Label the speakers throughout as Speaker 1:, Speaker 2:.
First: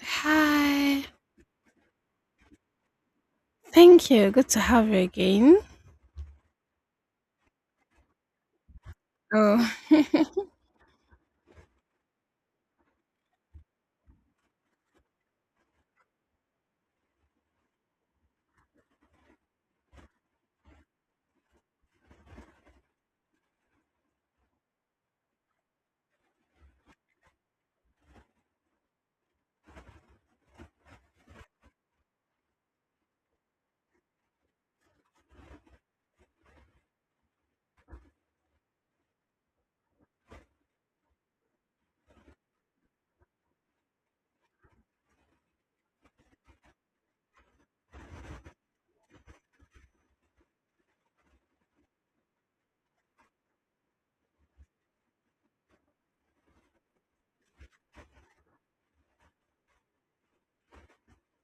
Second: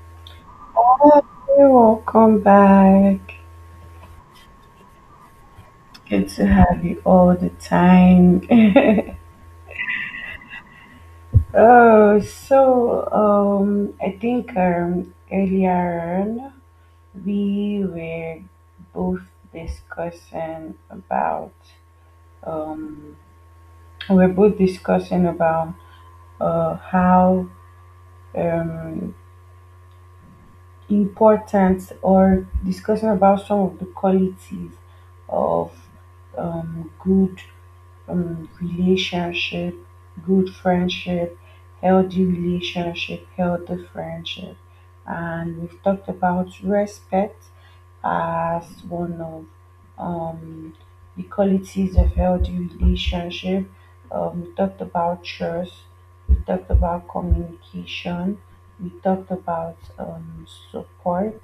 Speaker 1: Hi.
Speaker 2: Hi, welcome back.
Speaker 1: Thank you. Good to have you again.
Speaker 2: Good to have you all the time.
Speaker 1: Oh,
Speaker 2: I think earlier on we were both discussing about um, we were both discussing about how um, important or discussing about some of the qualities of good relationship, good friendship, healthy relationship, healthy friendship. And we've talked about respect as one of um, the qualities of healthy relationship. We talked about trust. We talked about communication. We talked about support.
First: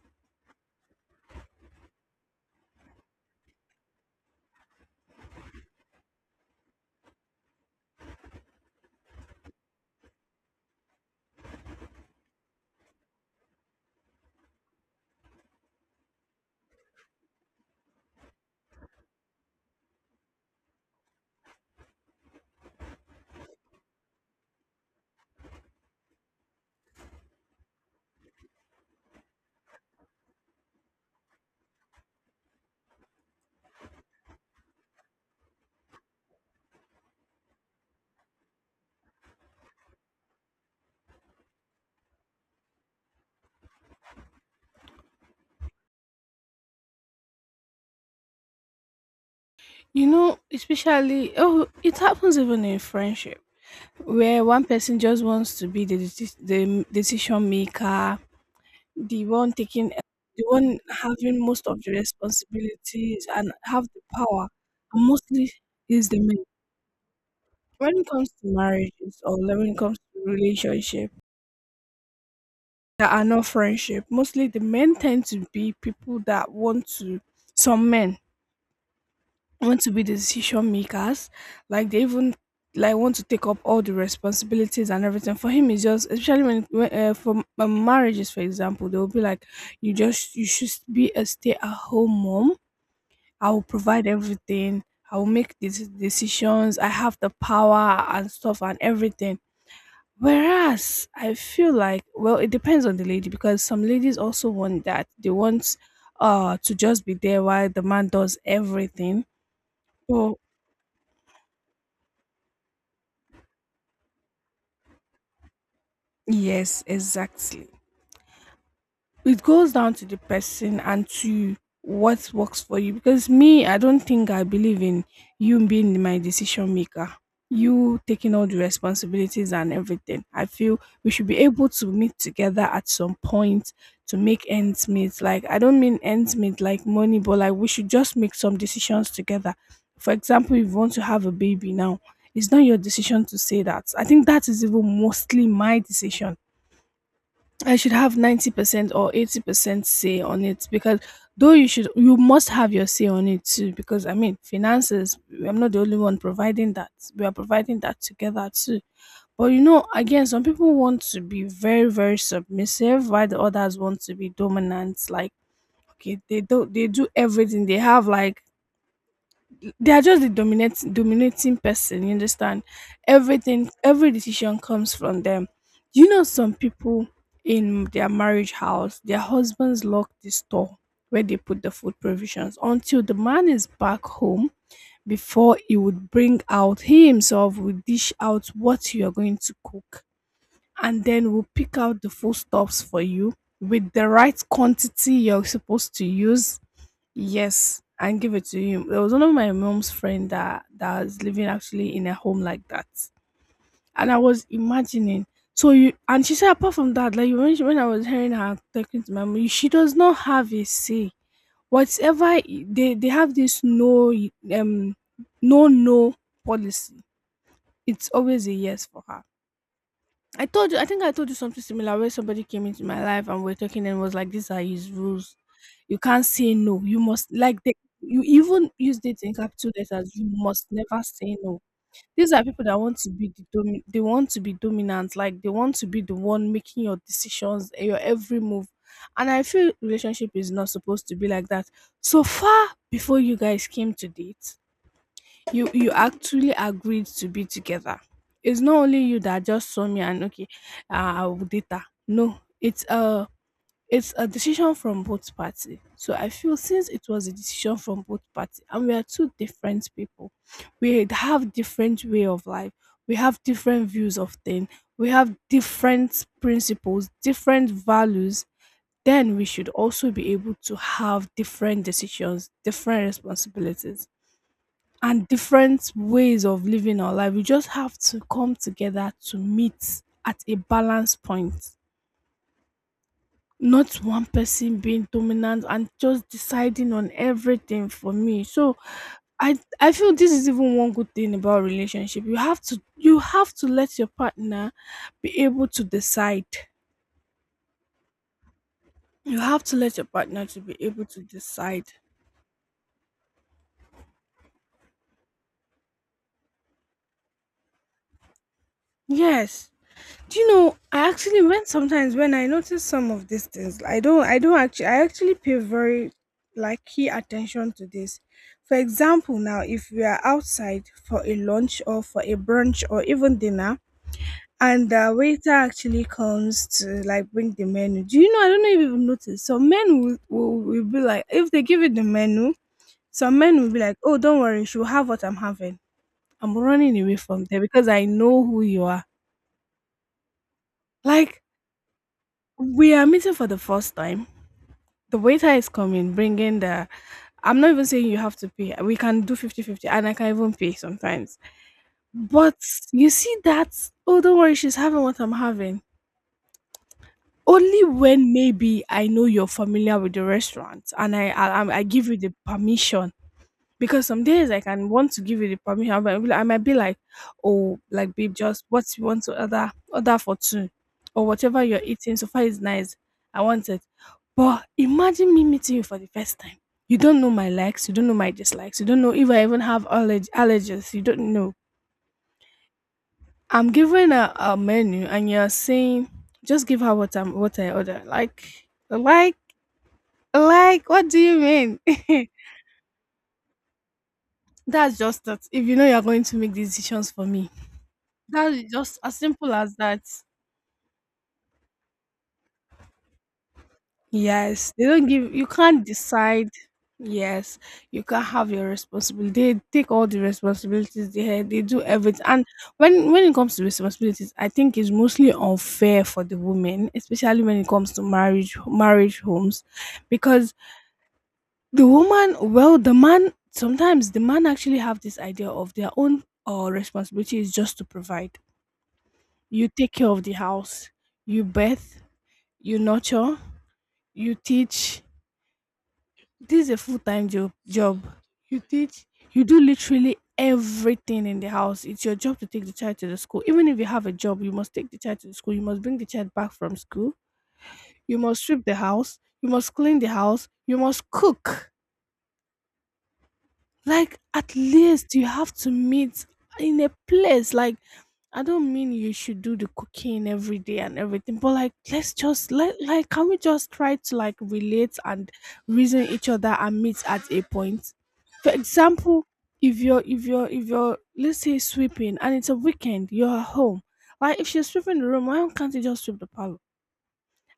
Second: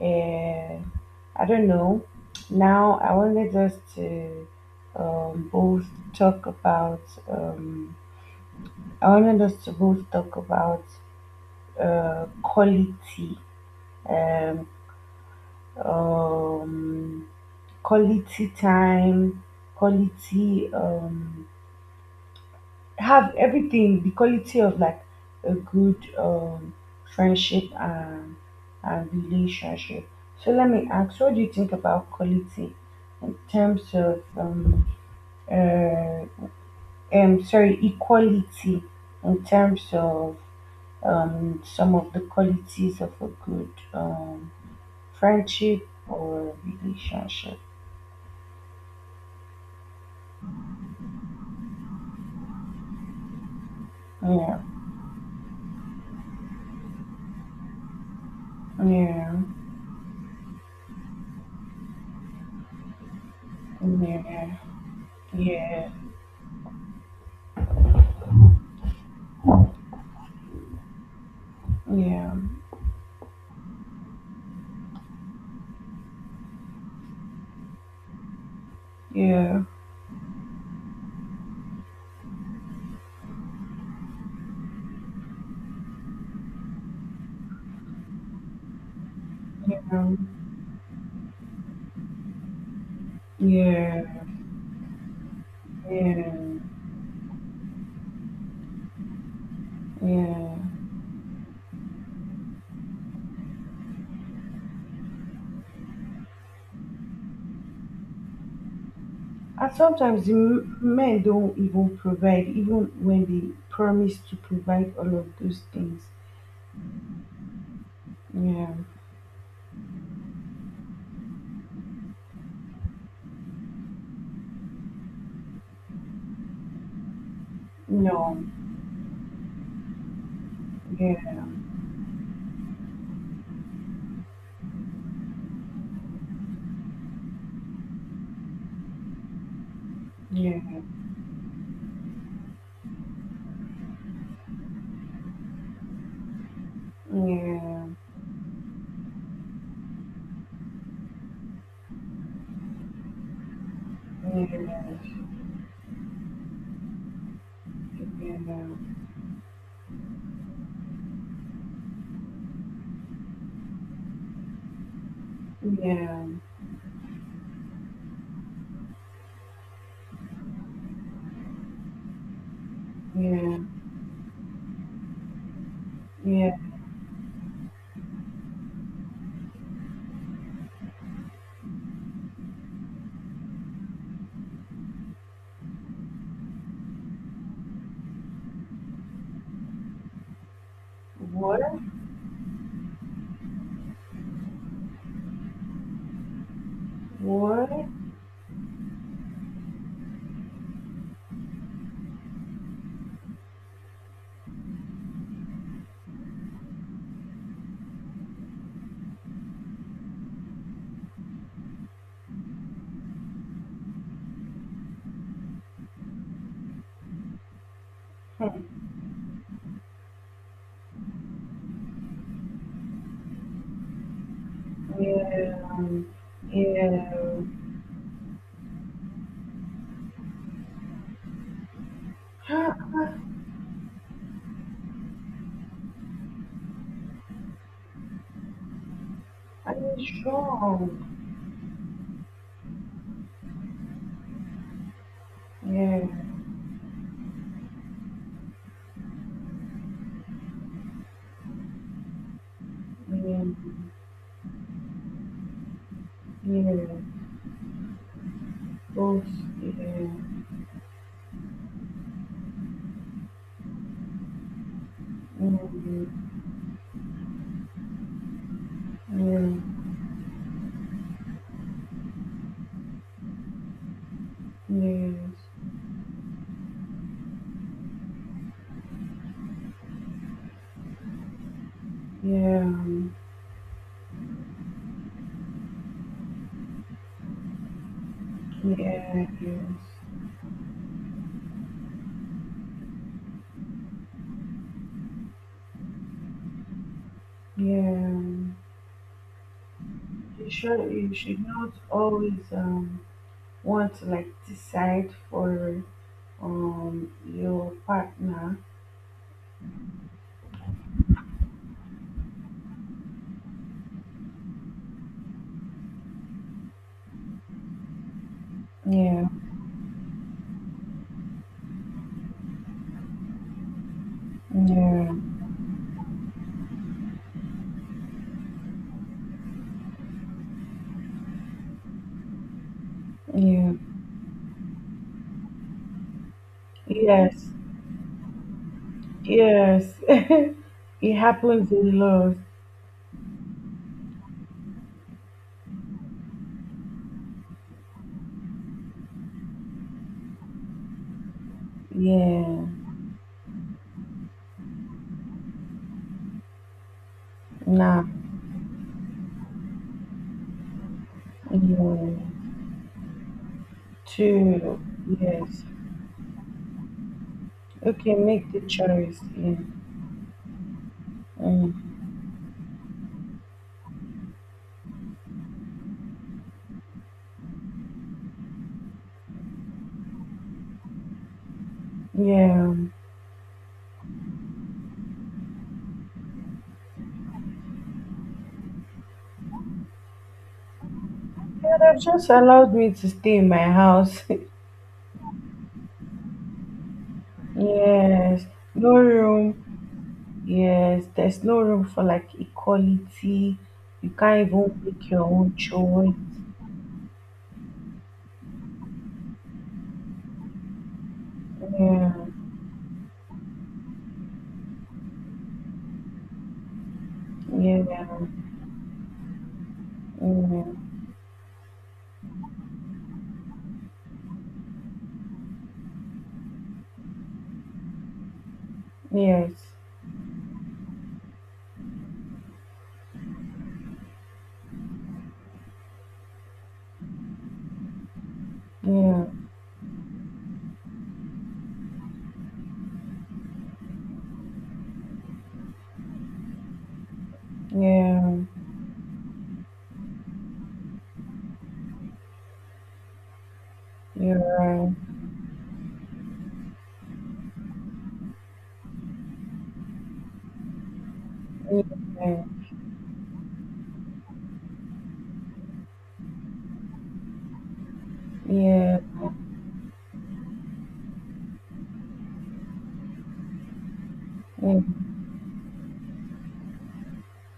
Speaker 2: And I don't know. Now, I wanted us to both talk about, um, I wanted us to both talk about uh, quality, um, um, quality time, quality. Have everything the quality of like a good friendship and relationship. So let me ask, what do you think about quality in terms of uh, sorry, equality in terms of some of the qualities of a good friendship or relationship?
Speaker 1: you know, especially oh, it happens even in friendship where
Speaker 2: yeah
Speaker 1: one person just wants to be the decision maker, the
Speaker 2: yeah
Speaker 1: one taking, the one having most of the responsibilities and have the power.
Speaker 2: yeah
Speaker 1: And mostly
Speaker 2: yeah
Speaker 1: is the man. When it comes to marriages or when it comes to relationship
Speaker 2: yeah
Speaker 1: that are not friendship, mostly the men tend to be people that want to, some men
Speaker 2: yeah
Speaker 1: want to be the decision makers, like they even like want to take up all the responsibilities and everything for him is just especially when, for marriages for example. They will be like
Speaker 2: Yeah,
Speaker 1: you just, you should be a stay-at-home mom, I will
Speaker 2: yeah,
Speaker 1: provide everything, I will make these
Speaker 2: yeah,
Speaker 1: decisions, I have the power and stuff and everything.
Speaker 2: yeah.
Speaker 1: Whereas I feel like, well, it depends on the lady because some ladies also want that. They want to just be there while the man does everything.
Speaker 2: And sometimes the
Speaker 1: So
Speaker 2: men don't even provide, even when they promise to provide all of those things.
Speaker 1: yes, exactly.
Speaker 2: Yeah,
Speaker 1: It goes down to the person and to what works for you. Because me, I don't think I believe in you being my decision maker, you taking
Speaker 2: no,
Speaker 1: all the responsibilities and everything. I feel we should
Speaker 2: yeah,
Speaker 1: be able to meet together at some point to make ends meet. Like, I don't mean ends meet like money, but like we should just make some decisions together. For example,
Speaker 2: yeah,
Speaker 1: if you want to have a baby now, it's not your decision to say that. I think that is even mostly my decision.
Speaker 2: yeah,
Speaker 1: I
Speaker 2: yeah,
Speaker 1: should have 90% or 80% say on it because, though you should, you must have your say on it too, because I mean finances, I'm not the only one providing that. We are providing that together too. But you know, again, some people want to be very very submissive while the others want to be dominant. Like okay,
Speaker 2: yeah,
Speaker 1: they do, they do everything. They have like, they are just the dominant dominating person, you understand?
Speaker 2: yeah, yeah,
Speaker 1: Everything, every decision comes from them. You know,
Speaker 2: yeah.
Speaker 1: some people in their marriage house, their husbands lock the store where they put the food provisions until the man is back home. Before he would bring out, he himself will dish out what you are going to cook, and then will
Speaker 2: What?
Speaker 1: pick out the food stuffs for you with the right quantity you're supposed to use.
Speaker 2: What?
Speaker 1: Yes, I give it to him. There was one of my mom's friend that was living actually in a home like that, and I was imagining. So you, and she said apart from that, like when I was hearing her talking to my mom, she does not have a say. Whatever they have this no, um no no policy. It's always a yes for her. I told you, I think I told you something similar where somebody came into my life and we're talking and was like, these are his rules. You
Speaker 2: Yeah,
Speaker 1: can't say no.
Speaker 2: yeah.
Speaker 1: You must, like, they, you even used it in capital letters. You must never say no. These are people
Speaker 2: Huh,
Speaker 1: that want to be the they want to be dominant. Like they want to be the one making your decisions, eh, your every move. And I
Speaker 2: I
Speaker 1: feel
Speaker 2: you
Speaker 1: relationship is not
Speaker 2: strong?
Speaker 1: supposed to be like that. So far before you guys came to date, you
Speaker 2: Yeah,
Speaker 1: actually agreed to be together. It's not only you that just saw me and okay, data. No,
Speaker 2: yeah,
Speaker 1: it's a decision from both party. So I feel
Speaker 2: yeah.
Speaker 1: since it was a decision from both party, and we are
Speaker 2: Both,
Speaker 1: two different
Speaker 2: yeah.
Speaker 1: people, we have different way of life, we have different views of things, we have different
Speaker 2: Yeah.
Speaker 1: principles, different values. Then we
Speaker 2: Yeah.
Speaker 1: should also be able to have different decisions, different responsibilities and
Speaker 2: yes,
Speaker 1: different ways of living our life. We just have to come together to meet at a balance point.
Speaker 2: yeah,
Speaker 1: Not one person being dominant and just deciding on everything for me. So
Speaker 2: yes,
Speaker 1: I feel this is even one good thing about relationship. You have to, you have to let your partner be able to decide.
Speaker 2: yeah.
Speaker 1: You have to let your partner
Speaker 2: You
Speaker 1: to be
Speaker 2: should
Speaker 1: able to
Speaker 2: not
Speaker 1: decide.
Speaker 2: always want to like decide for your partner.
Speaker 1: Yes. Do you know? I actually, when sometimes when I notice some of these things, I don't actually I actually pay very like key attention to this. For
Speaker 2: Yeah,
Speaker 1: example, now if we are outside for a lunch or for a brunch or even dinner, and
Speaker 2: yeah,
Speaker 1: the waiter actually comes to like bring the menu. Do you know? I don't know if you've noticed. Some men will be like, if they give you the menu, some men will
Speaker 2: yeah.
Speaker 1: be like, oh, don't worry, she'll have what I'm having. I'm running away from
Speaker 2: Yes,
Speaker 1: there because I know who you are.
Speaker 2: yes. It
Speaker 1: Like,
Speaker 2: happens a lot.
Speaker 1: we are meeting for the first time. The waiter is coming, bringing the. I'm not even saying you have to pay. We can do 50 50, and I can even pay sometimes. But
Speaker 2: Yeah,
Speaker 1: you see that, oh, don't worry, she's having what I'm having. Only
Speaker 2: nah,
Speaker 1: when maybe I know you're familiar with the restaurant and I give
Speaker 2: yeah.
Speaker 1: you the permission. Because some days I
Speaker 2: Two,
Speaker 1: can want to give you the
Speaker 2: yes.
Speaker 1: permission, but I might be like, oh, like
Speaker 2: Okay,
Speaker 1: babe,
Speaker 2: make the
Speaker 1: just what you
Speaker 2: choice.
Speaker 1: want to
Speaker 2: Yeah,
Speaker 1: order, order for two, or whatever you're
Speaker 2: mm.
Speaker 1: eating. So far is nice. I want it. But imagine me meeting you for the first time. You don't know my likes, you don't know my dislikes, you don't know if I even have allergies, you don't know.
Speaker 2: yeah.
Speaker 1: I'm giving a menu and you're saying just give her what I order. Like like what do you
Speaker 2: Yeah, they've
Speaker 1: mean?
Speaker 2: just allowed me to stay in my house.
Speaker 1: That's just that. If you know you're going to make decisions for me,
Speaker 2: Yes,
Speaker 1: that is
Speaker 2: no
Speaker 1: just as
Speaker 2: room.
Speaker 1: simple as that.
Speaker 2: Yes, there's no room for like equality. You can't even
Speaker 1: Yes, they don't
Speaker 2: make your
Speaker 1: give, you
Speaker 2: own
Speaker 1: can't
Speaker 2: choice.
Speaker 1: decide. Yes, you can't have your responsibility. They take all the responsibilities they had. They do
Speaker 2: Yeah,
Speaker 1: everything. And when it comes to responsibilities, I think it's mostly unfair for the women, especially when it comes to
Speaker 2: yeah,
Speaker 1: marriage homes, because
Speaker 2: mm,
Speaker 1: the woman, well, the man, sometimes the man actually have this idea of their own responsibility is just to provide.
Speaker 2: yes,
Speaker 1: You take care of the house, you birth, you nurture, you teach, this is a full-time job, you teach,
Speaker 2: yeah,
Speaker 1: you do literally everything in the house. It's your job to take the child to the school, even if you have a job you must take the child to the school, you must bring the child back from school, you
Speaker 2: yeah,
Speaker 1: must sweep the house, you must clean the house, you must cook. Like
Speaker 2: you're
Speaker 1: at
Speaker 2: right.
Speaker 1: least you have to meet in a place, like I don't mean you should do the cooking every day and everything, but like let's
Speaker 2: Yeah,
Speaker 1: just like can we just try to like relate and reason each other and meet at a point. For
Speaker 2: yeah,
Speaker 1: example, if you're let's say sweeping and it's a weekend you're at home, like if she's sweeping the
Speaker 2: mm,
Speaker 1: room, why can't you just sweep the parlor?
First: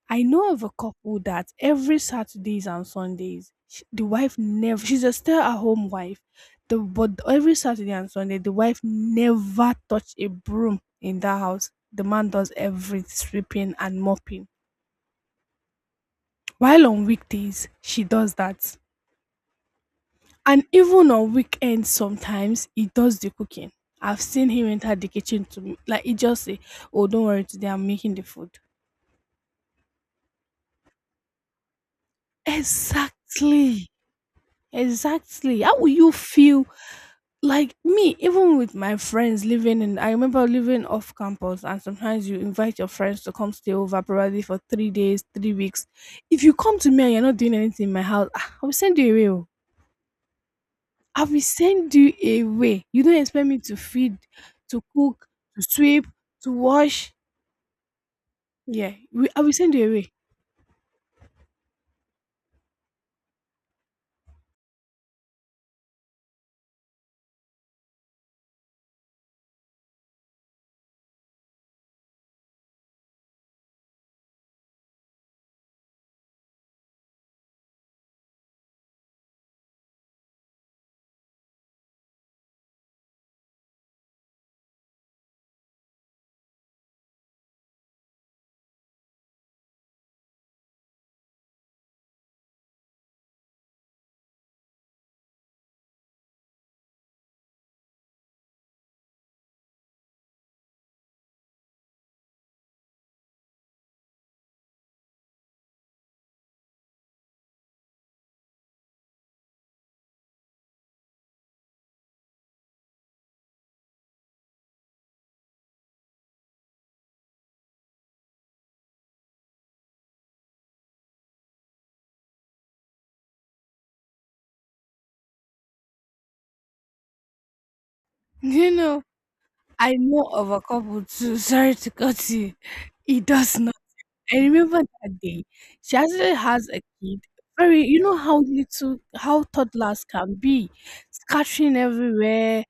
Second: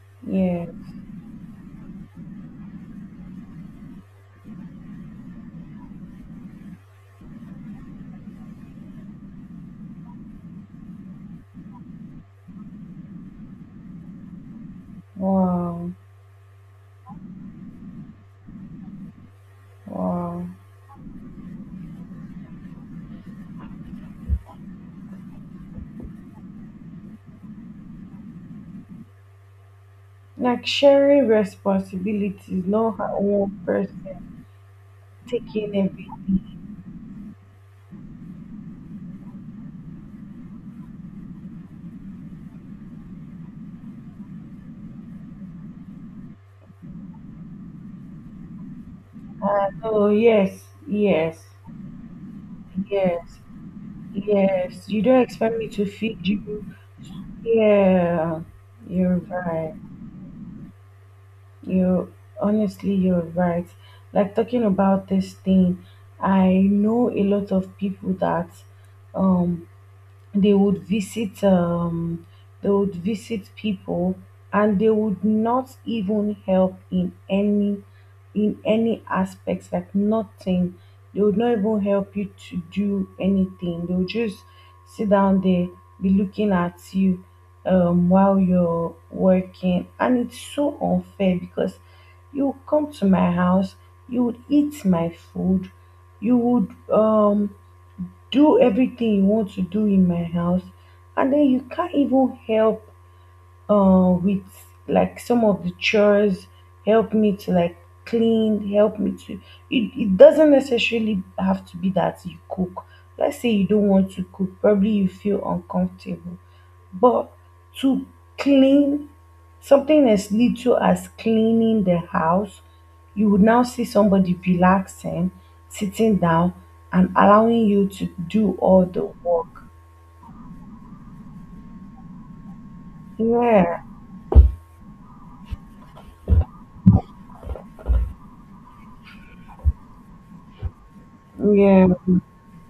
Speaker 1: I know of
Speaker 2: yeah.
Speaker 1: a couple that every Saturdays and Sundays, sh the wife never she's a stay-at-home wife. The but every Saturday and Sunday, the wife never touch a broom in that house. The man does every sweeping and mopping.
Speaker 2: Wow,
Speaker 1: While on weekdays, she does that.
Speaker 2: wow.
Speaker 1: And even on weekends, sometimes he does the cooking. I've seen him enter the kitchen to like he just say, "Oh, don't worry, today I'm making the food."
Speaker 2: Like sharing responsibilities, no one
Speaker 1: Exactly.
Speaker 2: person
Speaker 1: Exactly.
Speaker 2: taking
Speaker 1: How will you feel?
Speaker 2: everything.
Speaker 1: Like me, even with my friends, living in, I remember living off campus and sometimes you invite your friends to come stay over, probably for 3 days, 3 weeks. If you come to me and you're not doing anything in my house, ah, I will send you away, oh.
Speaker 2: Oh, yes,
Speaker 1: I
Speaker 2: yes.
Speaker 1: will send you away. You don't
Speaker 2: Yes,
Speaker 1: expect me to feed, to
Speaker 2: yes. You don't
Speaker 1: cook,
Speaker 2: expect
Speaker 1: to
Speaker 2: me to
Speaker 1: sweep,
Speaker 2: feed
Speaker 1: to
Speaker 2: you.
Speaker 1: wash.
Speaker 2: Yeah,
Speaker 1: Yeah
Speaker 2: you're
Speaker 1: we, I will
Speaker 2: right.
Speaker 1: send you away.
Speaker 2: You Honestly, you're right. Like talking about this thing, I know a lot of people that um they would visit um they would visit people and they would not even help in any aspects, like nothing. They would not even help you to do anything. They would just sit down there, be looking at you while you're working. And it's so unfair because you would come to my house, you would eat my food, you would um do everything you want to do in my house, and then you can't even help with like some of the chores. Help me to like clean, help me to it. It doesn't necessarily have to be that you cook. Let's say you don't want to cook, probably you feel uncomfortable, but to clean, something as little as cleaning the house, you would now see somebody relaxing, sitting down, and allowing you to do
Speaker 1: You
Speaker 2: all
Speaker 1: know,
Speaker 2: the work.
Speaker 1: I know of a couple too, sorry to cut you, it does.
Speaker 2: Yeah,
Speaker 1: I remember that day. She actually has a kid. Very, you know how little, how toddlers can be, scattering
Speaker 2: yeah,
Speaker 1: everywhere,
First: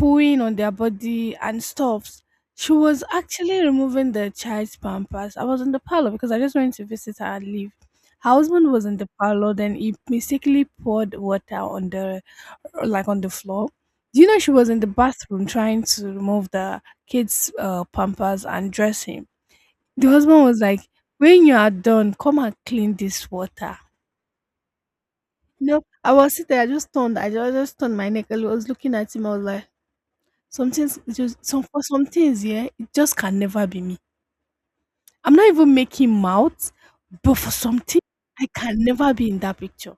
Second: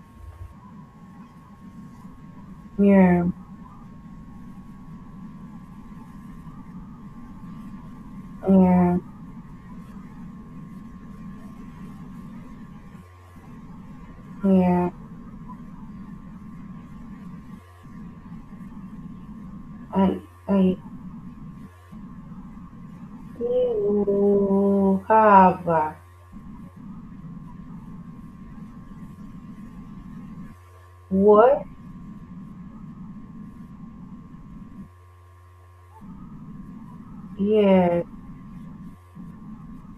Speaker 1: pooing on their body and stuffs. She was
Speaker 2: yeah,
Speaker 1: actually removing the child's pampers. I was in the parlor because I just went to visit her and leave. Her husband was in
Speaker 2: yeah,
Speaker 1: the parlor, then he mistakenly poured water on the, like on the floor. Do you know she was in the
Speaker 2: yeah.
Speaker 1: bathroom trying to remove the kid's pampers and dress him? The
Speaker 2: And
Speaker 1: husband was
Speaker 2: and
Speaker 1: like, "When you are done, come and clean this water."
Speaker 2: you have
Speaker 1: No,
Speaker 2: a
Speaker 1: I was sitting there, I just turned, just turned my neck. I was looking at him. I was like, "Some things, it just some
Speaker 2: what?
Speaker 1: for some things, yeah, it just can never be me. I'm not even making mouth, but for something,
Speaker 2: Yeah,
Speaker 1: I can never be in that picture."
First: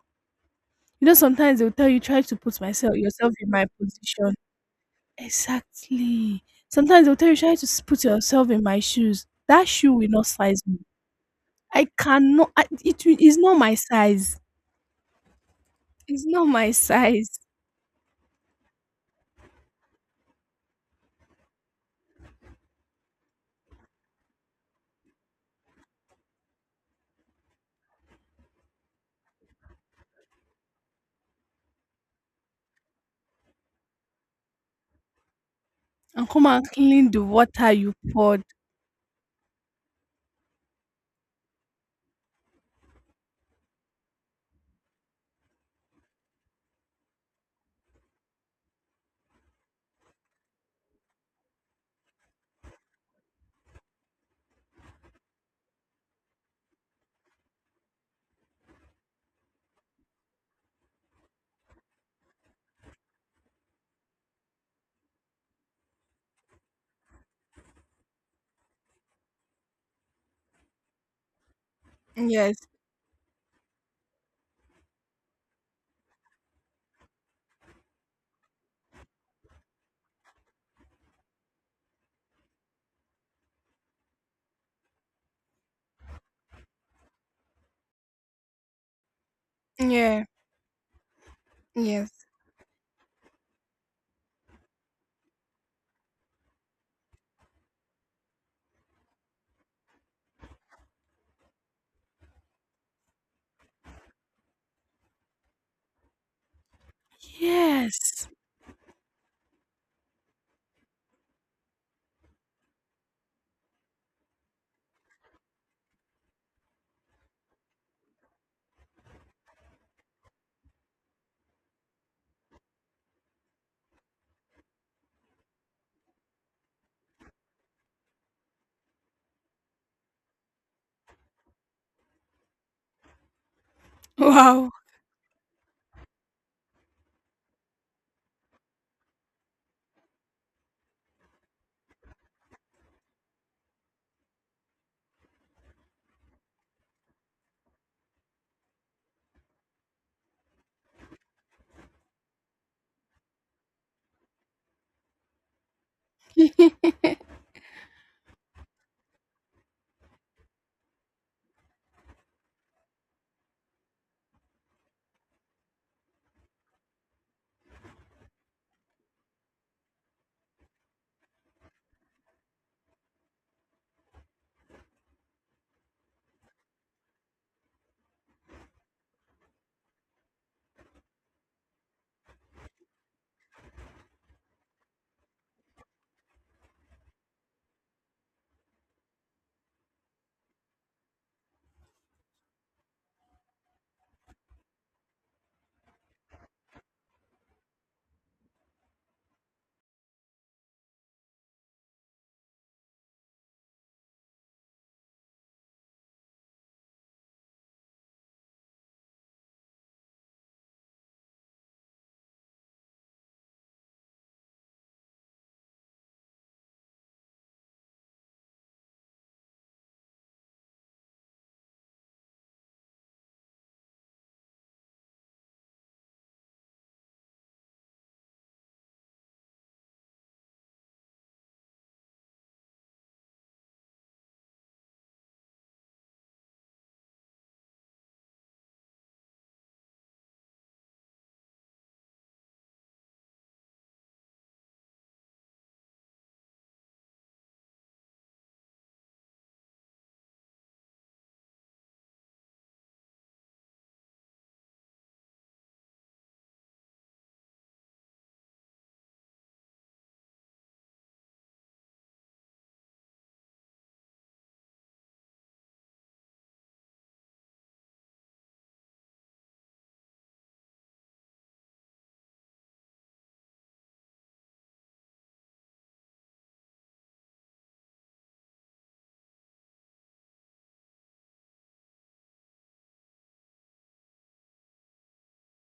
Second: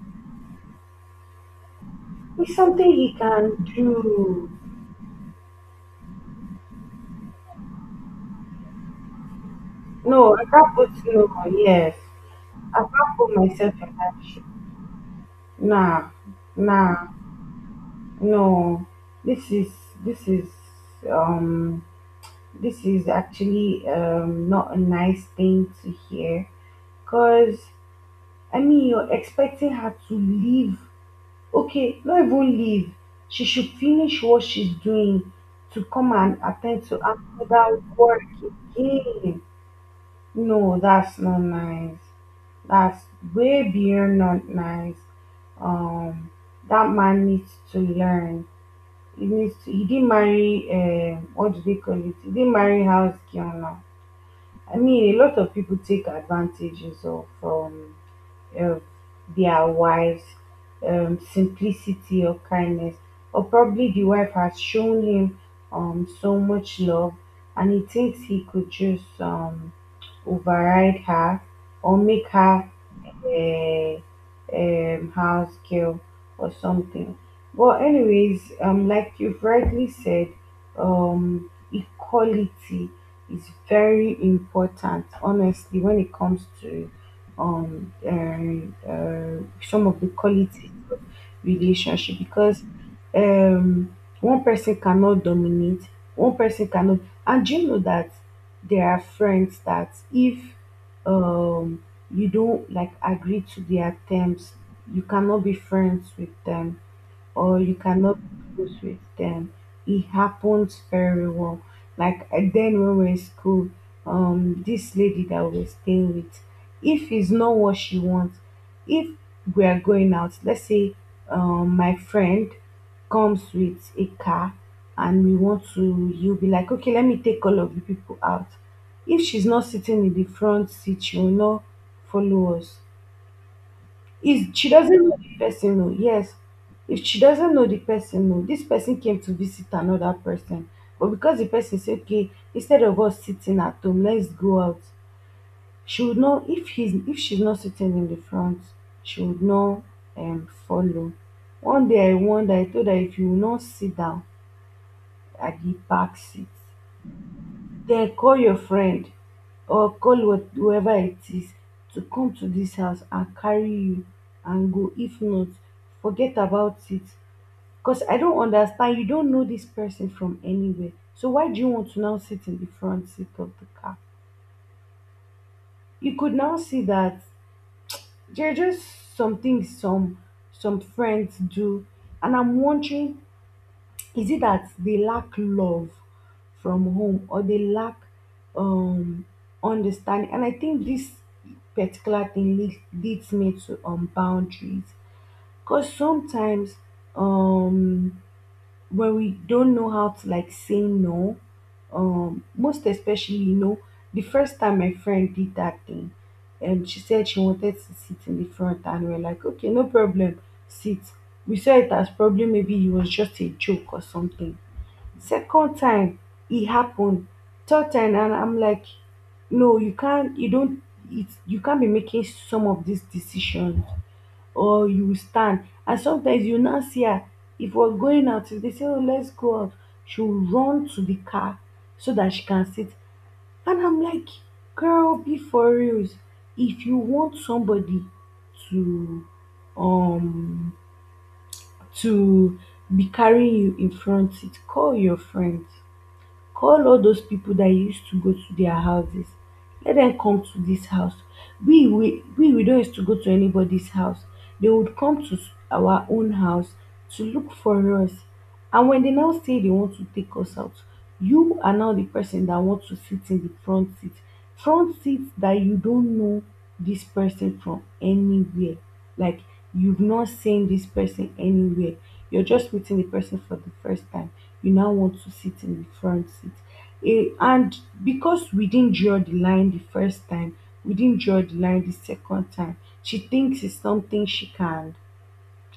Speaker 1: You know, sometimes they'll tell you try to
Speaker 2: it's
Speaker 1: put
Speaker 2: something
Speaker 1: myself
Speaker 2: he
Speaker 1: yourself in
Speaker 2: can
Speaker 1: my position.
Speaker 2: do.
Speaker 1: Exactly. Sometimes they'll tell you try to put yourself in my shoes. That shoe will not
Speaker 2: No, I
Speaker 1: size
Speaker 2: can't
Speaker 1: me.
Speaker 2: put no.
Speaker 1: I
Speaker 2: Yes,
Speaker 1: cannot.
Speaker 2: I
Speaker 1: It
Speaker 2: can't put
Speaker 1: is not
Speaker 2: myself
Speaker 1: my
Speaker 2: in that.
Speaker 1: size.
Speaker 2: Nah,
Speaker 1: It's not my
Speaker 2: nah,
Speaker 1: size.
Speaker 2: No. This is this is um this is actually not a nice thing to hear. Cause I mean you're expecting her to leave. Okay, not even leave. She should finish what she's doing, to come
Speaker 1: And
Speaker 2: and
Speaker 1: come and
Speaker 2: attend to
Speaker 1: clean the water
Speaker 2: another
Speaker 1: you
Speaker 2: work
Speaker 1: poured.
Speaker 2: again. No, that's not nice. That's way beyond not nice. Um, that man needs to learn. He needs he didn't marry what do they call it, he didn't marry house girl. I mean, a lot of people take advantages of from uh, their wives simplicity or kindness, or probably the wife has shown him so much love, and he thinks he could just override her or make
Speaker 1: Yes.
Speaker 2: her a, house girl or something. But anyways, like you've rightly said, equality is very important. Honestly, when it comes to some of the
Speaker 1: Yeah.
Speaker 2: qualities of relationship,
Speaker 1: Yes.
Speaker 2: because um, one person cannot dominate, one person cannot, and do you know that there are friends that if um you don't like agree to their terms, you cannot be friends with them or you cannot
Speaker 1: Yes.
Speaker 2: be close with them. It happens very well. Like then when we're in school, this lady that we're staying with, if it's not what she wants, if we are going out, let's say my friend comes with a car and we want to, you'll be like, okay, let me take all of you people out. If she's not sitting in the front seat, she will not follow us. If she
Speaker 1: Wow.
Speaker 2: doesn't know the person, no, yes. If she doesn't know the person, no, this person came to visit another person. But because the person said, okay, instead of us sitting at home, let's go out. She would know if he's if she's not sitting in the front, she would not follow. One day I wonder, I told her if you will not sit down at the back seat, then call your friend or call whoever it is to come to this house and carry you and go. If not, forget about it. Because I don't understand. You don't know this person from anywhere. So why do you want to now sit in the front seat of the car? You could now see that there are just some things some friends do. And I'm wondering, is it that they lack love from home, or they lack um understanding? And I think this particular thing leads me to boundaries, because sometimes um when we don't know how to like say no, most especially, you know, the first time my friend did that thing and she said she wanted to sit in the front and we are like okay no problem sit, we saw it as probably maybe it was just a joke or something. Second time it happened, third time, and I'm like, no, you can't, you don't, it, you can't be making some of these decisions or you will stand. And sometimes you now see her, if we're going out, if they say, oh, let's go out, she'll run to the car so that she can sit. And I'm like, girl, be for reals. If you want somebody to, um, to be carrying you in front, it, call your friends, call all those people that you used to go to their houses, let them come to this house. We don't used to go to anybody's house. They would come to our own house to look for us. And when they now say they want to take us out, you are now the person that wants to sit in the front seat. Front seat that you don't know this person from anywhere. Like you've not seen this person anywhere, you're just meeting the person for the first time, you now want to sit in the front seat. Eh, and because we didn't draw the line the first time, we didn't draw the line the second time, she thinks it's something she can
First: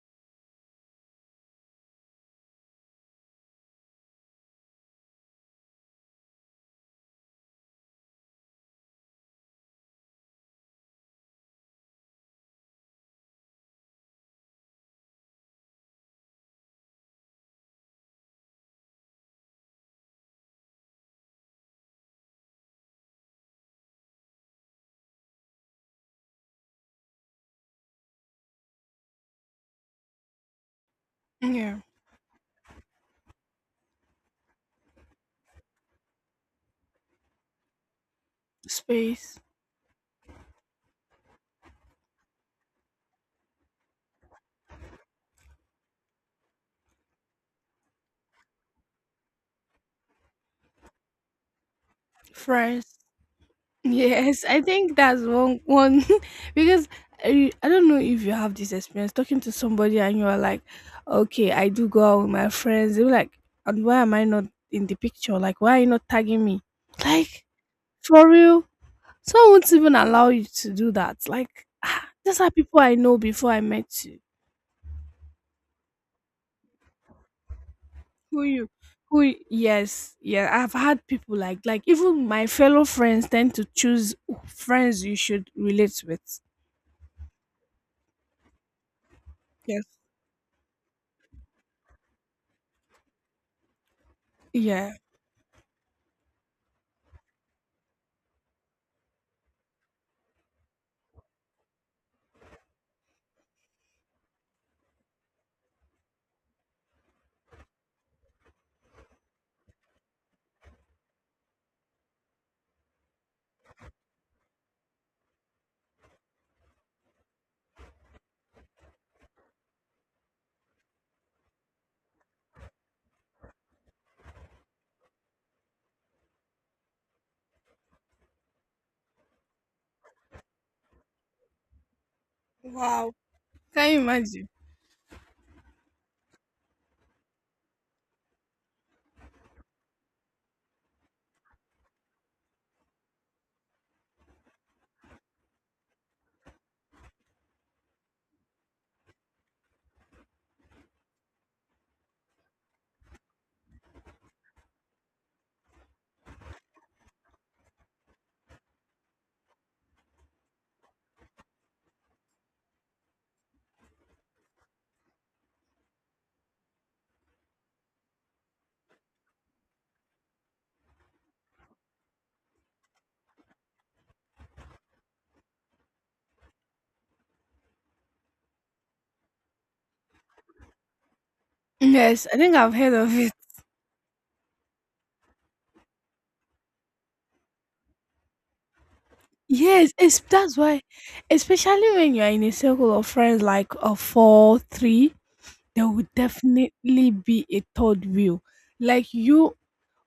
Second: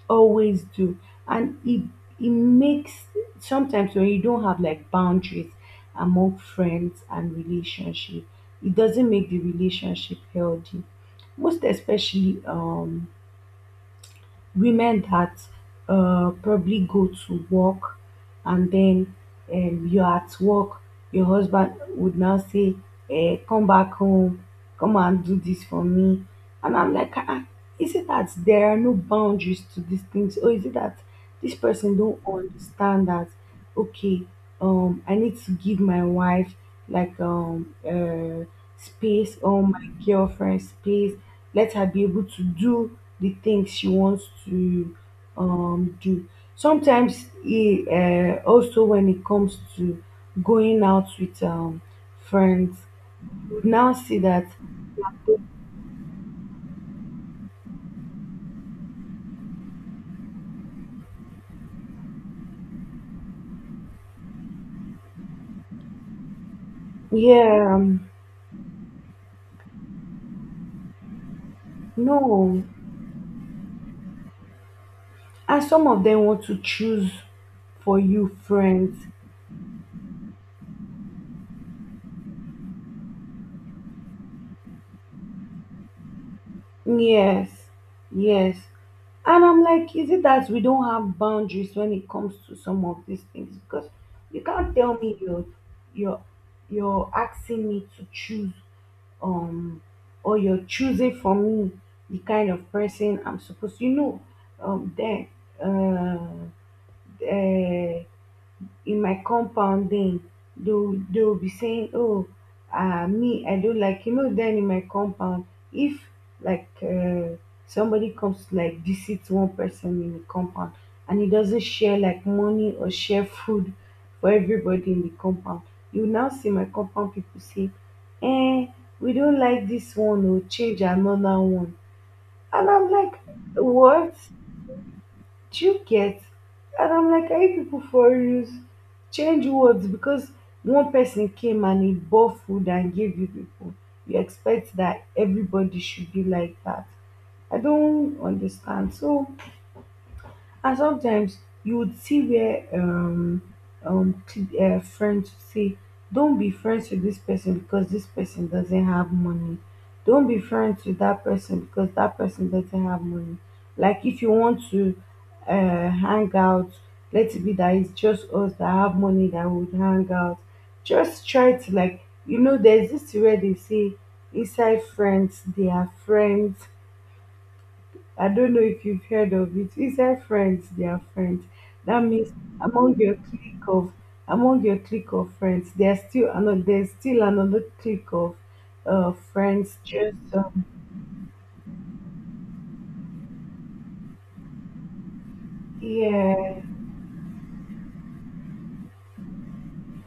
Speaker 2: always do. And it makes, sometimes when you don't have like boundaries among friends and relationship, it doesn't make the relationship healthy. Most especially women that probably go to work and then you're at work, your husband would now say, eh, come back home, come and do this for me. And I'm like, ah, ah, is it that there are no boundaries to these things? Or is it that this
Speaker 1: Yeah.
Speaker 2: person don't understand that? Okay, I need to give my wife like space,
Speaker 1: Space.
Speaker 2: or my girlfriend space, let her be able to do the things she wants to do. Sometimes it, also when it comes to going out with friends,
Speaker 1: Friends.
Speaker 2: you now see
Speaker 1: Yes,
Speaker 2: that.
Speaker 1: I think that's one because I don't know if you have this experience talking to somebody and you are like, okay, I do go out with my friends. They're like, and why am I not in the picture? Like, why are you not tagging me? Like,
Speaker 2: Yeah,
Speaker 1: for real? Some won't even allow you to do that. Like, ah, these are
Speaker 2: no,
Speaker 1: people I know before I met you.
Speaker 2: and some of them want to choose for you
Speaker 1: Who you?
Speaker 2: friends.
Speaker 1: Who? Yes, yeah. I've had people like even my fellow friends tend to choose friends you should relate with.
Speaker 2: Yes, yes. And I'm
Speaker 1: Yes.
Speaker 2: like, is it that we don't have boundaries when it comes to some of these things? Because you can't
Speaker 1: Yeah.
Speaker 2: tell me you're you're asking me to choose um or you're choosing for me the kind of person I'm supposed, you know. Then uh, uh in my compound, then, they'll be saying, oh, me, I don't like, you know. Then in my compound, if like somebody comes to like visit one person in the compound and he doesn't share like money or share food for everybody in the compound, you now see my compound people say, eh, we don't like this one, or change another one. And I'm
Speaker 1: Wow.
Speaker 2: like,
Speaker 1: Can you
Speaker 2: what
Speaker 1: imagine?
Speaker 2: do you get? And I'm like, are you people for use change words because one person came and he bought food and gave you people, you expect that everybody should be like that. I don't understand. So, and sometimes you would see where friends say, don't be friends with this person because this person doesn't have money. Don't be friends with that person because that person doesn't have money. Like, if you want to hang out, let it be that it's just us that have money that would hang out. Just try to, like, there's this where they say, inside friends they are friends. I don't know if you've heard of it. Inside friends, they are friends. That
Speaker 1: Yes,
Speaker 2: means
Speaker 1: I think I've heard
Speaker 2: among
Speaker 1: of
Speaker 2: your
Speaker 1: it.
Speaker 2: clique of among your clique of friends, there's still another clique of friends.
Speaker 1: Yes,
Speaker 2: Just
Speaker 1: it's, that's why, especially when you're in a circle of friends like a four, three, there would
Speaker 2: yeah,
Speaker 1: definitely be a third wheel. Like you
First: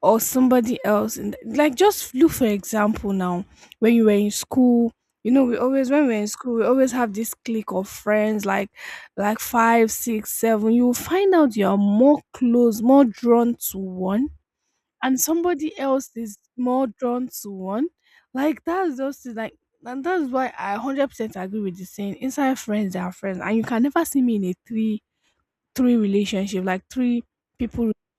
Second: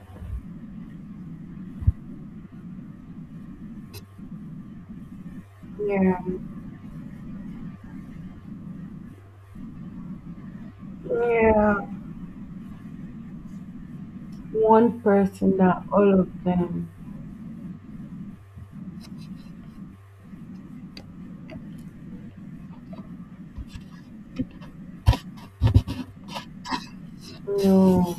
Speaker 1: or somebody else in like just look for example now when you were in school, you know, we always, when we're
Speaker 2: yeah,
Speaker 1: in school, we always have this clique of friends like five six seven. You will find out
Speaker 2: yeah.
Speaker 1: you're more close, more drawn to one,
Speaker 2: One
Speaker 1: and
Speaker 2: person,
Speaker 1: somebody
Speaker 2: not
Speaker 1: else
Speaker 2: all
Speaker 1: is
Speaker 2: of
Speaker 1: more
Speaker 2: them.
Speaker 1: drawn to one. Like, that's just it. Like, and that's why I 100% agree with the saying "inside friends they are friends," and you can never see me in a three relationship, like three people.
Speaker 2: No.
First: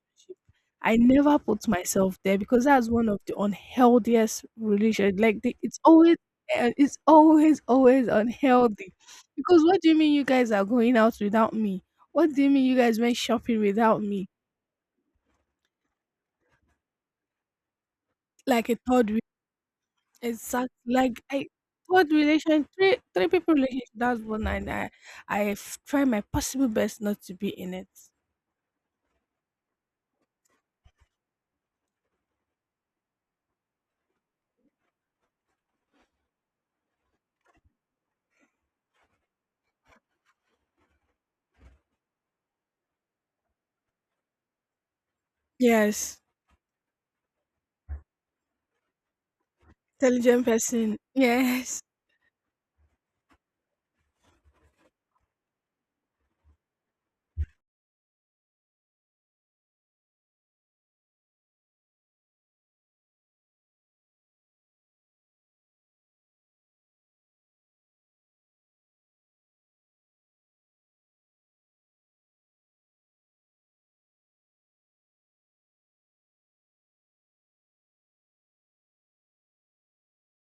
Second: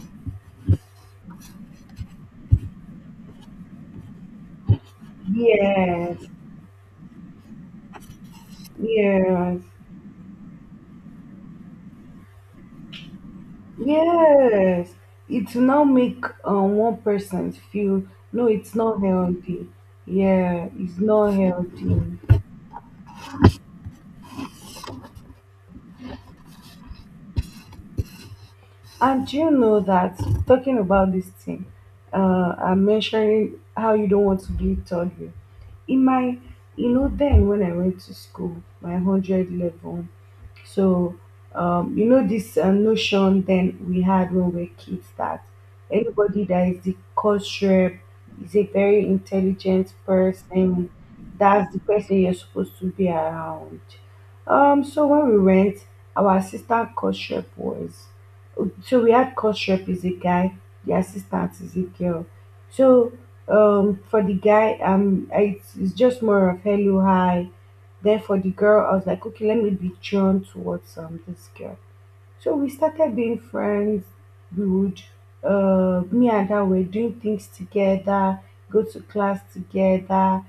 Speaker 1: I never put myself there because that's one of the unhealthiest relation. Like it's always,
Speaker 2: Yes,
Speaker 1: it's always, always unhealthy.
Speaker 2: yes,
Speaker 1: Because what do you mean you guys are going out without me? What do you mean you guys went shopping without me?
Speaker 2: yes. It will now make one person feel, no,
Speaker 1: Like
Speaker 2: it's
Speaker 1: a
Speaker 2: not
Speaker 1: third,
Speaker 2: healthy. Yeah,
Speaker 1: exact,
Speaker 2: it's
Speaker 1: like
Speaker 2: not
Speaker 1: I
Speaker 2: healthy.
Speaker 1: third relation, three three people relationship. That's one, and I try my possible best not to be in it.
Speaker 2: And do you know that, talking about this thing, I'm mentioning how you don't want to be third year. In my, then when I went to school, my 100 level, so, this notion then we had when we were kids that
Speaker 1: Yes,
Speaker 2: anybody that is the coach rep is a very intelligent
Speaker 1: intelligent
Speaker 2: person.
Speaker 1: person.
Speaker 2: That's the
Speaker 1: Yes.
Speaker 2: person you're supposed to be around. So when we went, our assistant coach rep was so we had, coach rep is a guy, the assistant is a girl. So, for the guy, it's just more of hello, hi. Therefore, the girl, I was like, okay, let me be drawn towards this girl. So we started being friends. We would, me and her were doing things together, go to class together,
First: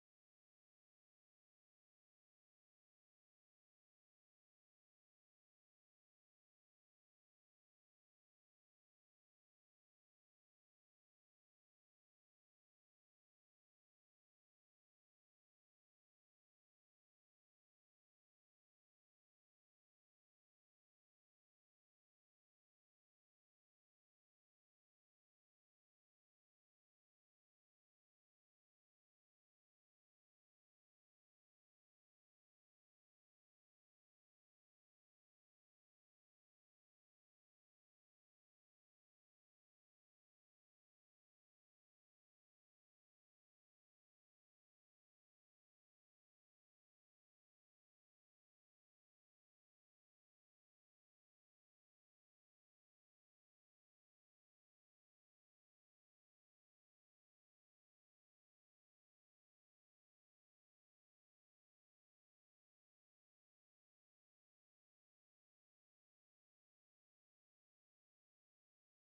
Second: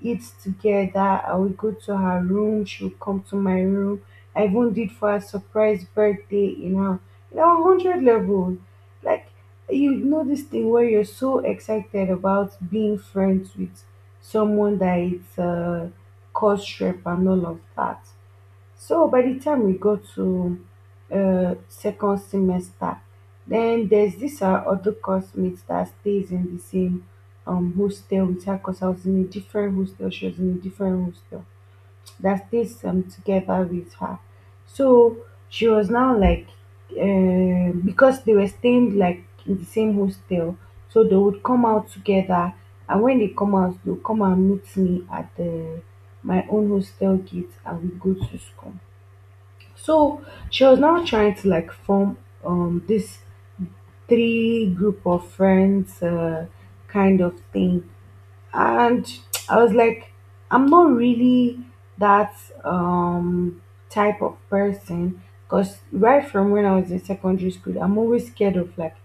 Speaker 2: eat together. I would go to her room, she would come to my room. I even did for her surprise birthday in in our 100 level. Like, this thing where you're so excited about being friends with someone that is cross trip and all of that. So, by the time we go to second semester, then there's this our other classmate that stays in the same hostel with her, because I was in a different hostel, she was in a different hostel that stays together with her. So she was now like, because they were staying, like, in the same hostel, so they would come out together. And when they come out, they'll come and meet me at the my own hostel gate and we go to school. So she was now trying to, like, form this three group of friends, kind of thing, and I was like, I'm not really that um type of person, because right from when I was in secondary school, I'm always scared of, like,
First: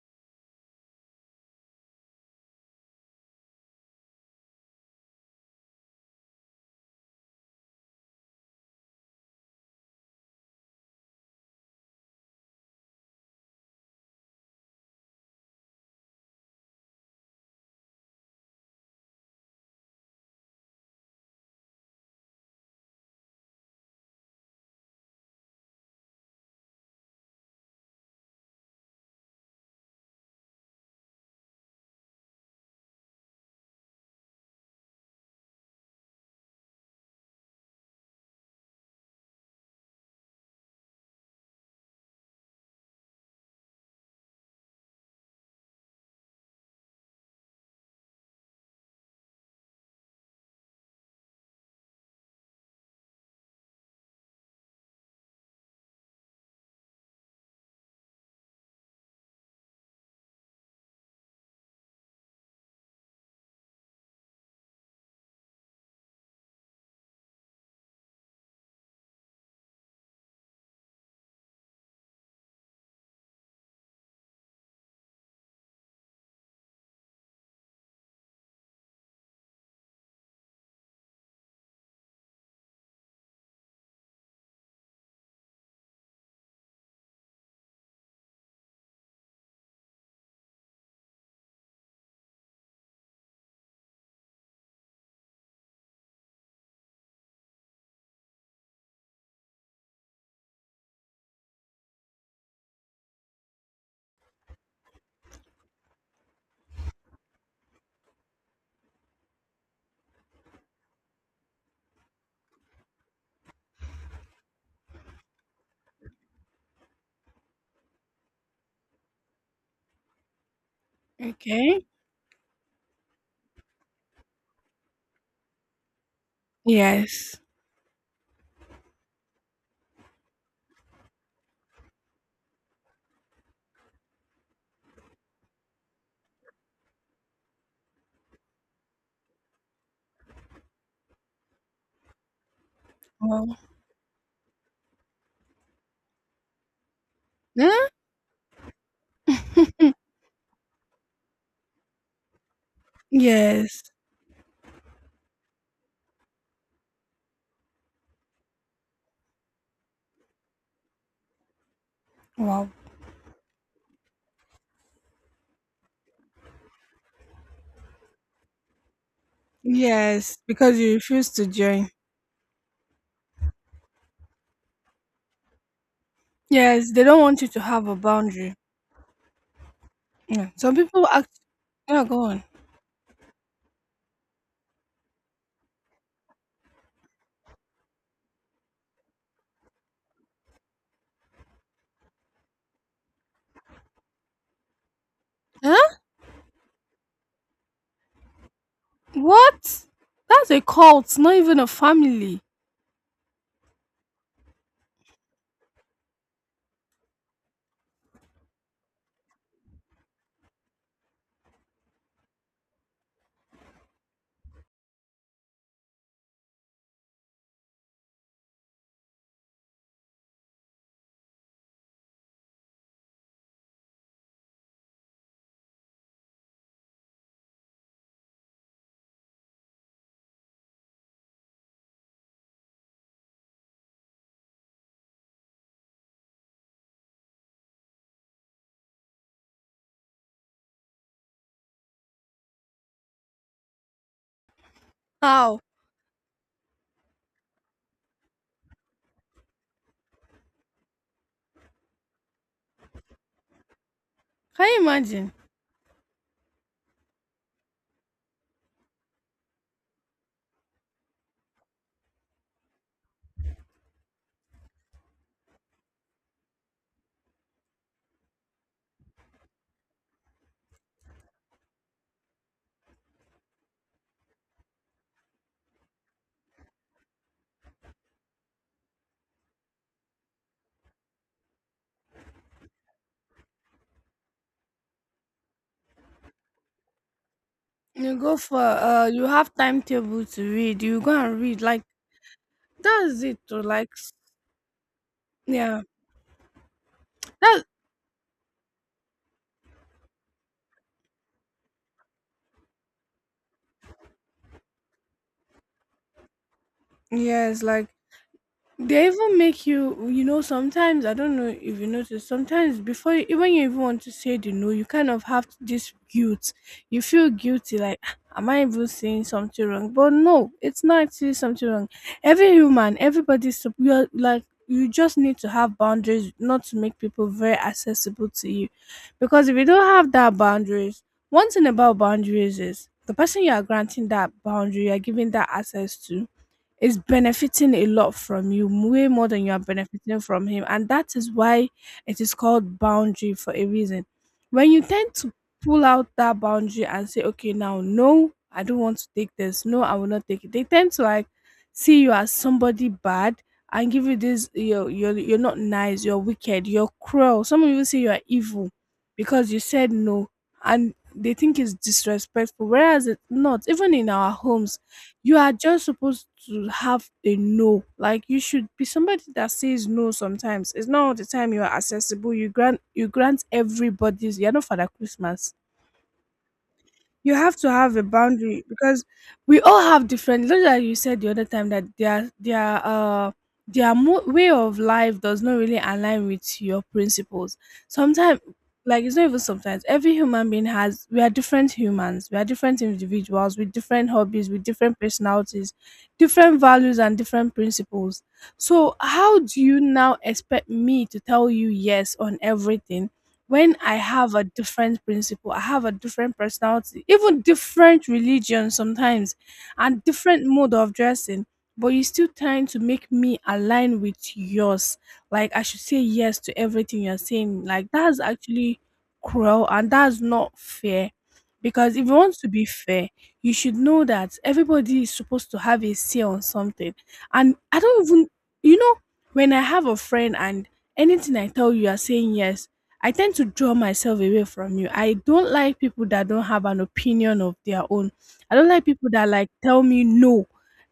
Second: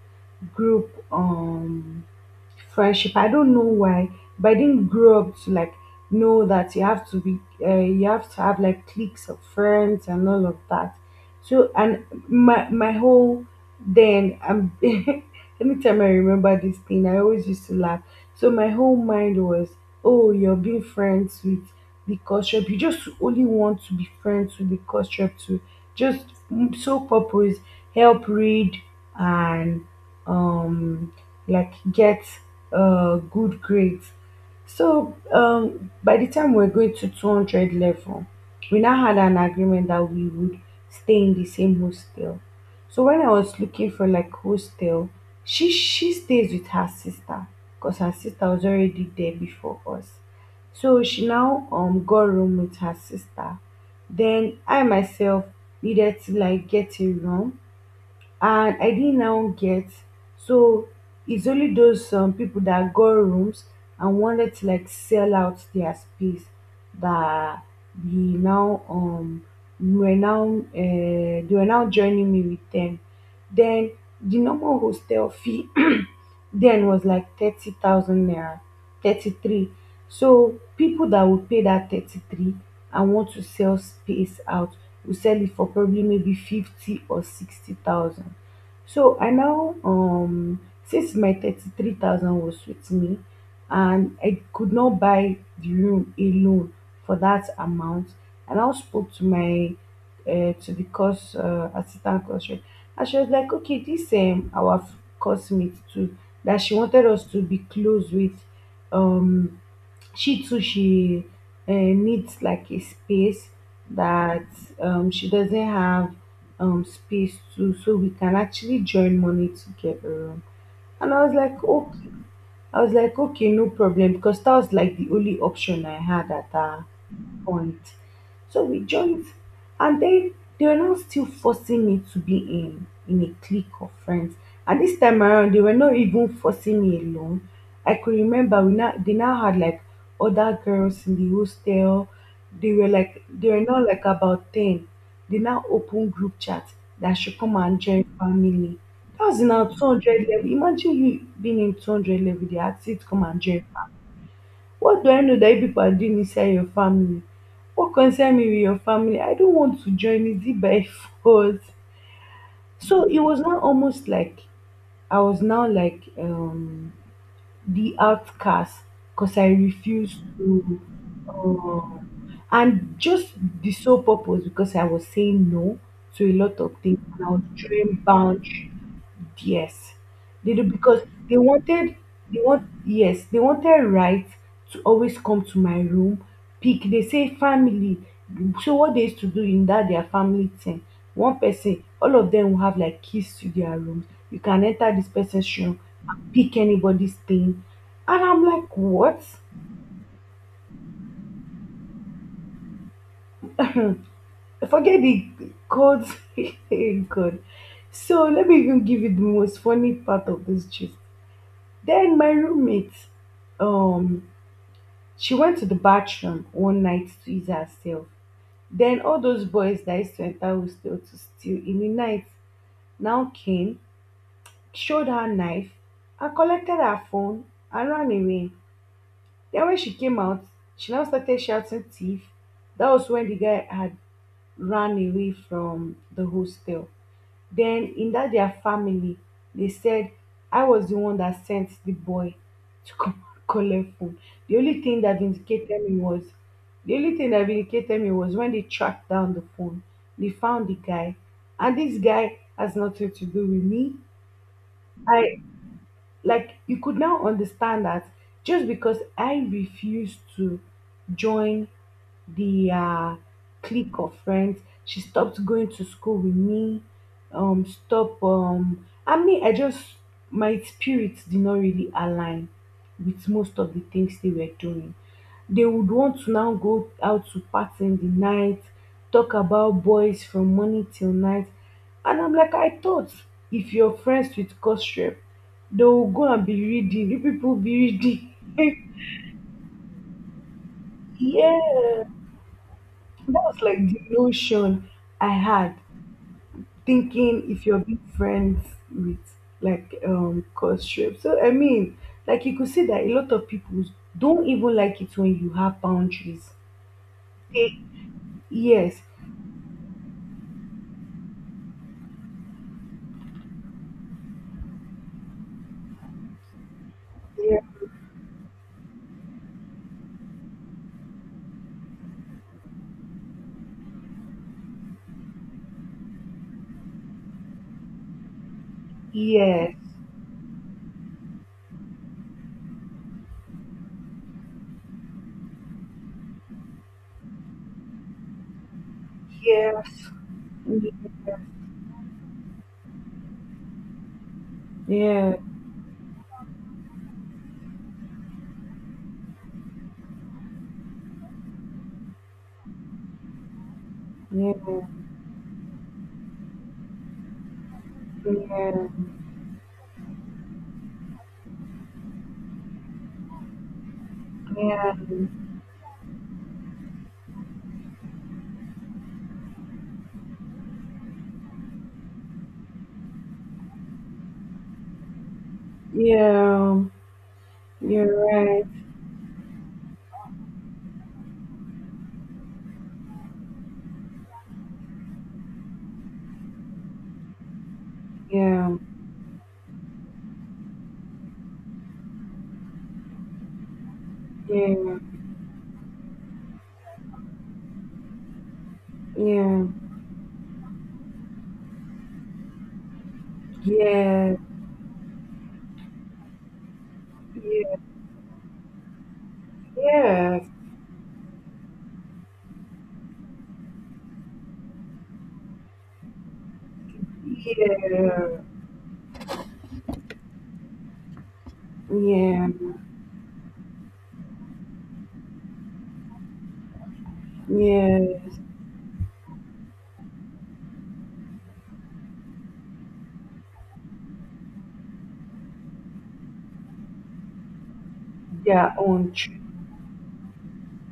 Speaker 2: group friendship. I don't know why, but I didn't grow up to, like, know that you have to have like cliques of friends and all of that. So, and my whole, then I'm anytime I remember this thing, I always used to laugh. So my whole mind was, oh, you're being friends with the culture. You just only want to be friends with the culture to just so purpose, help read, and um like get good grades. So, by the time we are going to 200 level, we now had an agreement that we would stay in the same hostel. So when I was looking for like hostel, she stays with her sister because her sister was already there before us. So she now got room with her sister. Then I myself needed to, like, get a room, and I didn't now get. So it's only those people that got rooms and wanted to, like, sell out their space, that we now were now they were now joining me with them. Then the normal hostel fee then was like 30,000 naira, 33. So people that would pay that 33 and want to sell space out, will sell it for probably maybe fifty or sixty thousand. So I now, since my 33,000 was with me, and I could not buy the room alone for that amount, I now spoke to my to the course, assistant course rep. And she was like, okay, this our course mate too, that she wanted us to be close with. Um, she too, she needs like a space, that she doesn't have space to, so we can actually join money together. And I was like,
Speaker 1: Okay.
Speaker 2: okay. I was like, okay, no problem, because that was like the only option I had at that
Speaker 1: Yes.
Speaker 2: point. So we joined, and then they were now still forcing me to be in a clique of friends. And this time around, they were not even forcing me alone. I could remember, we now they now had like other girls in the hostel. They were like, they
Speaker 1: Well,
Speaker 2: were not like, about ten. They now open group chat that I should come and
Speaker 1: huh?
Speaker 2: join family. That was in our 200 level. Imagine you being in 200 level. They had said, come and join,
Speaker 1: Yes.
Speaker 2: what do I know that you people are doing inside your family? What concern me with your family? I don't want to join. It is it by force?
Speaker 1: Wow.
Speaker 2: So it was now almost like I was now like the outcast, because I refused
Speaker 1: Yes, because
Speaker 2: to.
Speaker 1: you refuse to join.
Speaker 2: um and just the sole purpose, because I was saying no to a lot of
Speaker 1: Yes,
Speaker 2: things
Speaker 1: they don't
Speaker 2: and I was
Speaker 1: want you to have a
Speaker 2: drawing
Speaker 1: boundary.
Speaker 2: boundaries. Yes,
Speaker 1: Yeah.
Speaker 2: they do,
Speaker 1: Some
Speaker 2: because
Speaker 1: people act.
Speaker 2: they wanted
Speaker 1: Yeah, go
Speaker 2: they
Speaker 1: on.
Speaker 2: want yes they wanted, right, to always come to my room. Pick, they say, family. So what they used to do in that their family thing, one person, all of them will have like keys to their rooms. You can enter this person's room
Speaker 1: Huh?
Speaker 2: and pick anybody's thing. And I'm like, what?
Speaker 1: What? That's a cult, not even a family.
Speaker 2: Forget the codes. Hey, God. So let me even give you the most funny part of this trip. Then my roommate, um she went to the bathroom one night to ease herself. Then all those boys that used to enter hostel to steal in the night now came, showed her knife, and collected her phone and ran away. Then when she came out, she now started shouting, thief. That was when the guy had run away from the hostel. Then in that their family, they said I was the one that sent the boy to come collect phone. the only thing that
Speaker 1: How?
Speaker 2: vindicated me was the only thing that vindicated me was when they tracked down the phone, they found the guy, and this guy has nothing to do with me.
Speaker 1: Can you imagine?
Speaker 2: I, like, you could now understand that just because I refused to join the clique of friends, she stopped going to school with me. Stop. I mean, I just, my spirits did not really align with most of the things they were doing. They would want to now go out to party in the night, talk about boys from morning till night, and I'm like, I thought if you're friends with gossip, they will go and be reading. You people be
Speaker 1: You go for,
Speaker 2: reading.
Speaker 1: you have timetable to read. You go and read like
Speaker 2: Yeah.
Speaker 1: that's it.
Speaker 2: That's
Speaker 1: Or
Speaker 2: like
Speaker 1: like,
Speaker 2: the notion I had,
Speaker 1: yeah,
Speaker 2: thinking
Speaker 1: that
Speaker 2: if you're being friends with like cause strip. So I mean, like, you could see that a lot of people don't even like it when you have boundaries.
Speaker 1: yes,
Speaker 2: They,
Speaker 1: like
Speaker 2: yes,
Speaker 1: they even make you, you know, sometimes I don't know if you notice, sometimes before even you even want to say the no, you kind of have this guilt. You feel
Speaker 2: yeah,
Speaker 1: guilty like, "Ah, am I even saying something wrong?" But no, it's not actually something wrong. Every human, everybody's you're like, you just need to have boundaries, not to make people very accessible to you, because if you
Speaker 2: yes,
Speaker 1: don't have that boundaries, one thing about boundaries is the person you are granting that boundary, you are giving that access to, is benefiting a lot from you, way more than you are
Speaker 2: yes,
Speaker 1: benefiting from him, and that is why it is called boundary for a reason. When you tend to
Speaker 2: yeah,
Speaker 1: pull out that boundary and say, okay, now, no, I don't want to take this, no, I will not take it, they tend to like see you as somebody bad and give you this,
Speaker 2: yeah,
Speaker 1: you're not nice, you're wicked, you're cruel, some of you say you are evil,
Speaker 2: yeah,
Speaker 1: because you said no, and they think it's disrespectful. Whereas it's not, even in our homes,
Speaker 2: yeah,
Speaker 1: you are just supposed to have a no. Like, you should be somebody that says no sometimes. It's not all the time you are accessible. You grant, you grant everybody's, you're not Father Christmas.
Speaker 2: yeah.
Speaker 1: You have to have a
Speaker 2: You're right.
Speaker 1: boundary because we all have different, just like you said the other time, that their way of life does not really align with your principles sometimes.
Speaker 2: Yeah,
Speaker 1: Like, it's not even sometimes, every human being has, we are different humans, we are different individuals with different hobbies, with
Speaker 2: yeah,
Speaker 1: different personalities, different values and different principles. So how do
Speaker 2: yeah,
Speaker 1: you now expect me to tell you yes on everything when I have
Speaker 2: yeah,
Speaker 1: a different principle, I have a different personality, even different religion sometimes, and
Speaker 2: yeah,
Speaker 1: different mode of dressing, but you're still trying to make me align with yours. Like, I should say yes to everything you're saying. Like, that's
Speaker 2: yeah,
Speaker 1: actually cruel, and that's not fair. Because if
Speaker 2: yeah,
Speaker 1: you want
Speaker 2: yeah.
Speaker 1: to be fair, you should know that everybody is supposed to have a say on something. And I don't
Speaker 2: Yeah,
Speaker 1: even, you know, when I have a friend, and anything I tell you, you are saying yes, I tend to draw myself away from you. I don't like people that don't have an opinion of their own. I don't
Speaker 2: their
Speaker 1: like people
Speaker 2: own
Speaker 1: that
Speaker 2: children.
Speaker 1: like tell me no.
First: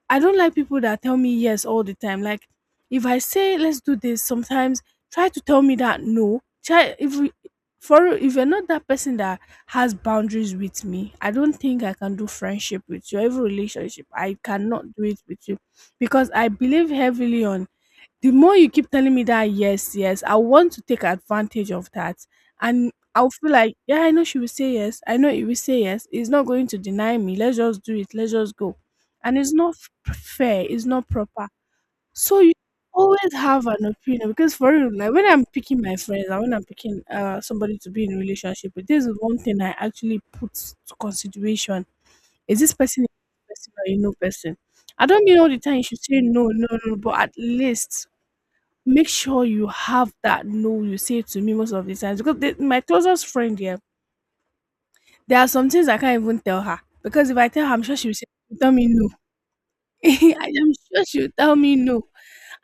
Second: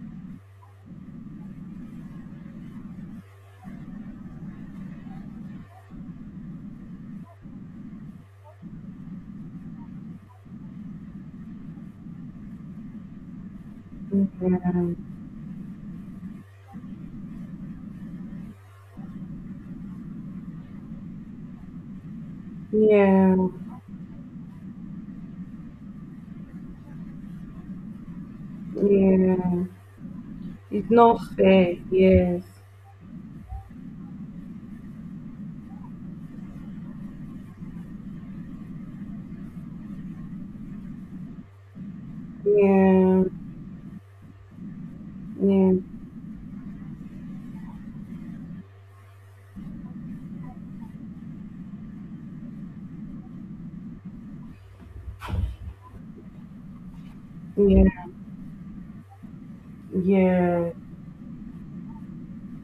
Speaker 1: I don't like people that tell me yes all the time. Like, if I say let's do this, sometimes try to tell me that no. Try, if we, for real, if you're not that person that has boundaries with me, I don't think I can do friendship with you. Every relationship, I cannot do it with you, because I believe heavily on, the more you keep telling me that yes, yes, I want to take advantage of that. And I'll
Speaker 2: Yeah,
Speaker 1: feel like, yeah, I know she will say yes, I know he will say yes, he's not going to deny me, let's just do it, let's just go.
Speaker 2: yeah.
Speaker 1: And it's not fair. It's
Speaker 2: It's
Speaker 1: not
Speaker 2: not
Speaker 1: proper.
Speaker 2: fair.
Speaker 1: So
Speaker 2: Yes.
Speaker 1: you always have an opinion, because for real, like, when I'm picking my friends, and when I'm picking, uh, somebody to be in a relationship with, this is one thing I actually put to consideration. Is this person a
Speaker 2: Yeah,
Speaker 1: yes, no person? I don't mean all the time you should say no, no, no, but at least make sure you have that no you say to me most of the times. Because my closest friend here, there are some things I can't even tell her, because if I
Speaker 2: yeah,
Speaker 1: tell her, I'm sure
Speaker 2: yeah,
Speaker 1: she'll say tell me no. I
Speaker 2: yeah,
Speaker 1: am sure she'll tell me no.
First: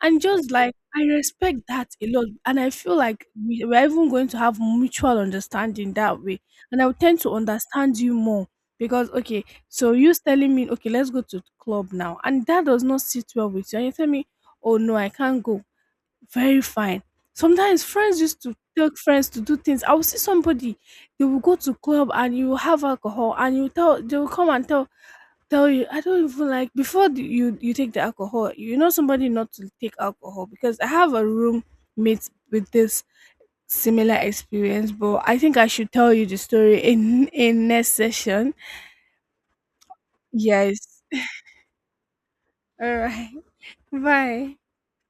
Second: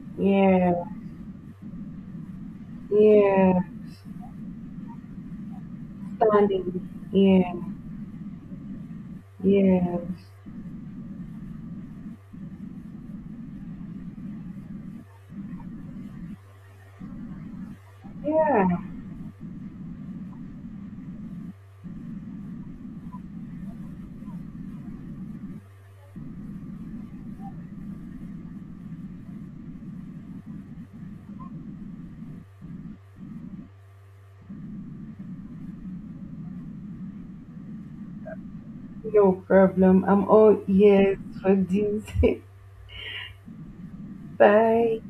Speaker 1: And just
Speaker 2: yeah,
Speaker 1: like, I respect that a lot, and I feel like
Speaker 2: yeah.
Speaker 1: we're even going to have mutual understanding that way, and I
Speaker 2: Standing.
Speaker 1: will tend to
Speaker 2: Yeah,
Speaker 1: understand you more. Because okay, so
Speaker 2: yeah,
Speaker 1: you telling me, okay, let's go to the club now, and that does not sit well with you, and you tell me, oh no, I can't go. Very fine. Sometimes friends used to
Speaker 2: yeah.
Speaker 1: tell friends to do things. I will see somebody, they will go to club and you will have alcohol, and you tell, they will come and tell you I don't even like, before you take the alcohol. You know somebody not to take alcohol, because I have a roommate with this similar experience, but I think I should tell you the story in next session.
Speaker 2: No problem. I'm all
Speaker 1: Yes.
Speaker 2: ears for this.
Speaker 1: All right. Bye.
Speaker 2: Bye.